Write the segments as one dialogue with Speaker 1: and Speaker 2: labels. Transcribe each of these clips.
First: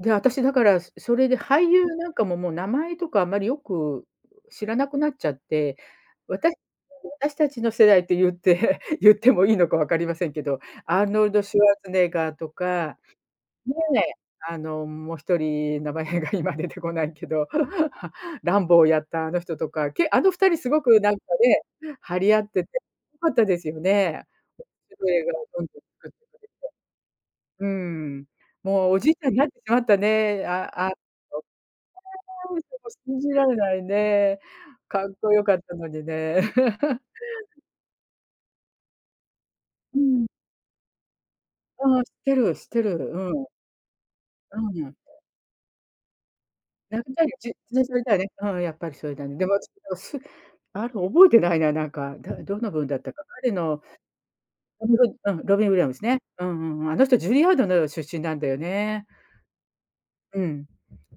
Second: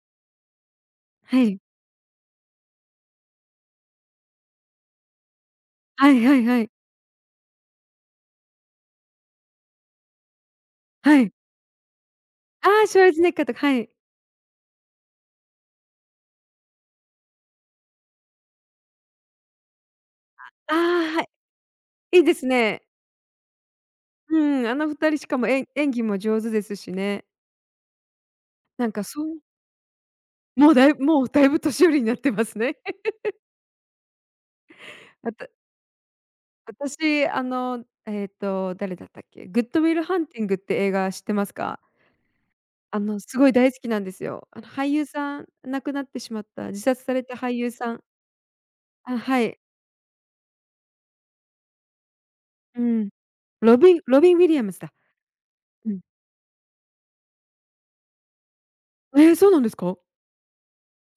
Speaker 1: で、私だからそれで
Speaker 2: はい。
Speaker 1: 俳優なんかももう名前とかあまりよく知らなくなっちゃって、
Speaker 2: はいはい
Speaker 1: 私
Speaker 2: はい。
Speaker 1: 私たちの世代って言って言ってもいいのかわかりませんけど、アー
Speaker 2: は
Speaker 1: ノル
Speaker 2: い。
Speaker 1: ド・シュワルツェネッガーと
Speaker 2: ああ、
Speaker 1: か、
Speaker 2: シュワルツェネッガーとか、
Speaker 1: ね
Speaker 2: はい。
Speaker 1: え、あの、もう1人名前が今出てこないけど、ランボーやったあの人とか、けあの2人す
Speaker 2: あ
Speaker 1: ごくなん
Speaker 2: あ、
Speaker 1: か
Speaker 2: は
Speaker 1: ね、
Speaker 2: い。
Speaker 1: 張
Speaker 2: いい
Speaker 1: り
Speaker 2: で
Speaker 1: 合
Speaker 2: す
Speaker 1: ってて、
Speaker 2: ね。
Speaker 1: 良かったですよね。
Speaker 2: うん、あの2人しかも、え演技 も上手ですしね。
Speaker 1: うん。も
Speaker 2: な
Speaker 1: う
Speaker 2: ん
Speaker 1: お
Speaker 2: か
Speaker 1: じい
Speaker 2: そ
Speaker 1: ちゃんに
Speaker 2: う。
Speaker 1: なってしまったね、あ
Speaker 2: もう
Speaker 1: あ、
Speaker 2: だ
Speaker 1: あ。
Speaker 2: いぶもう
Speaker 1: そう。
Speaker 2: だいぶ年寄りになってますね。
Speaker 1: 信じ られないね。かっこ
Speaker 2: あ
Speaker 1: よ
Speaker 2: と。
Speaker 1: かったのにね。うん。
Speaker 2: 私、あの、えっと、誰だったっけ。グッド・ウィ
Speaker 1: う
Speaker 2: ル・ハン
Speaker 1: ん。
Speaker 2: ティングって映画知ってますか？
Speaker 1: ああ、知ってる知ってる、
Speaker 2: あのす
Speaker 1: う
Speaker 2: ご
Speaker 1: ん。
Speaker 2: い大好きなんですよ。
Speaker 1: う
Speaker 2: あの俳
Speaker 1: ん。
Speaker 2: 優さん亡くなってしまった。自
Speaker 1: やっ
Speaker 2: 殺され
Speaker 1: ぱり
Speaker 2: た
Speaker 1: じゅ
Speaker 2: 俳優さん。
Speaker 1: だね、うん、やっぱりそれ
Speaker 2: あ、
Speaker 1: だね。
Speaker 2: は
Speaker 1: でも。
Speaker 2: い。
Speaker 1: あの覚えてないな、なんか、たどんな
Speaker 2: う
Speaker 1: 分だっ
Speaker 2: ん。
Speaker 1: たか、彼
Speaker 2: ロ
Speaker 1: の。
Speaker 2: ビロビン・ウィリアムズだ。
Speaker 1: うん、ロビン・ウィリア
Speaker 2: う
Speaker 1: ム
Speaker 2: ん。
Speaker 1: ズね。うんうんうん、あの人ジュリーアードの出身なんだよね。
Speaker 2: ええ、そうなんですか？
Speaker 1: うん。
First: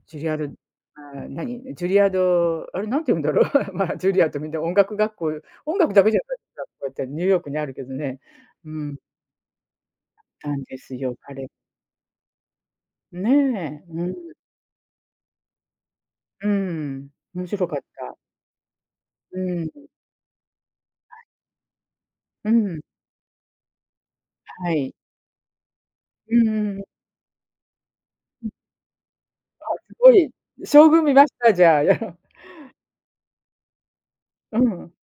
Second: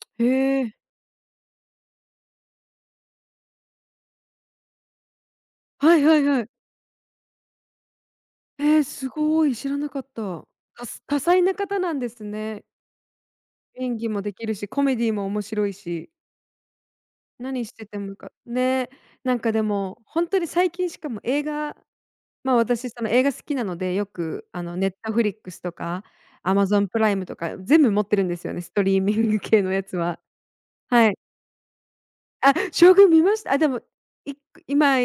Speaker 1: ジュ
Speaker 2: へ
Speaker 1: リアード、
Speaker 2: え。
Speaker 1: ああ、何。ジュリアード、あれ何て言うんだろう。ま、ジュリアードみんな音楽学校音楽
Speaker 2: は
Speaker 1: だ
Speaker 2: い
Speaker 1: け
Speaker 2: は
Speaker 1: じゃ
Speaker 2: いはい。
Speaker 1: ないってニューヨークにあるけどね。う
Speaker 2: ええ、
Speaker 1: ん。
Speaker 2: すごい知らなかった。
Speaker 1: たんで
Speaker 2: た
Speaker 1: すよ、
Speaker 2: 多彩
Speaker 1: 彼。
Speaker 2: な方なんですね。
Speaker 1: ねえ、
Speaker 2: 演
Speaker 1: う
Speaker 2: 技も
Speaker 1: ん。
Speaker 2: できるし、コメディーも面白いし。
Speaker 1: うん、面
Speaker 2: 何
Speaker 1: 白
Speaker 2: し
Speaker 1: かっ
Speaker 2: てて
Speaker 1: た。
Speaker 2: もかね、な
Speaker 1: う
Speaker 2: んかで
Speaker 1: ーん。
Speaker 2: も本当に最近しかも
Speaker 1: あ。
Speaker 2: 映画
Speaker 1: う
Speaker 2: まあ、
Speaker 1: ん。
Speaker 2: 私その映画好きなのでよくあ
Speaker 1: は
Speaker 2: の、
Speaker 1: い。
Speaker 2: Netflix とか
Speaker 1: うんうん。
Speaker 2: Amazon プライムとか全部持ってるんです
Speaker 1: うん。
Speaker 2: よね、ストリーミング系
Speaker 1: あ、
Speaker 2: のや
Speaker 1: す
Speaker 2: つ
Speaker 1: ご
Speaker 2: は。
Speaker 1: い、将軍
Speaker 2: は
Speaker 1: 見
Speaker 2: い。
Speaker 1: ました？じゃ。
Speaker 2: あ、将軍見ました。あ、でも、い
Speaker 1: うん。
Speaker 2: 今、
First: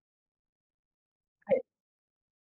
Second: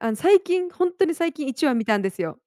Speaker 2: あの最近本当に最近
Speaker 1: は
Speaker 2: い
Speaker 1: い。
Speaker 2: ちわ見たんですよ。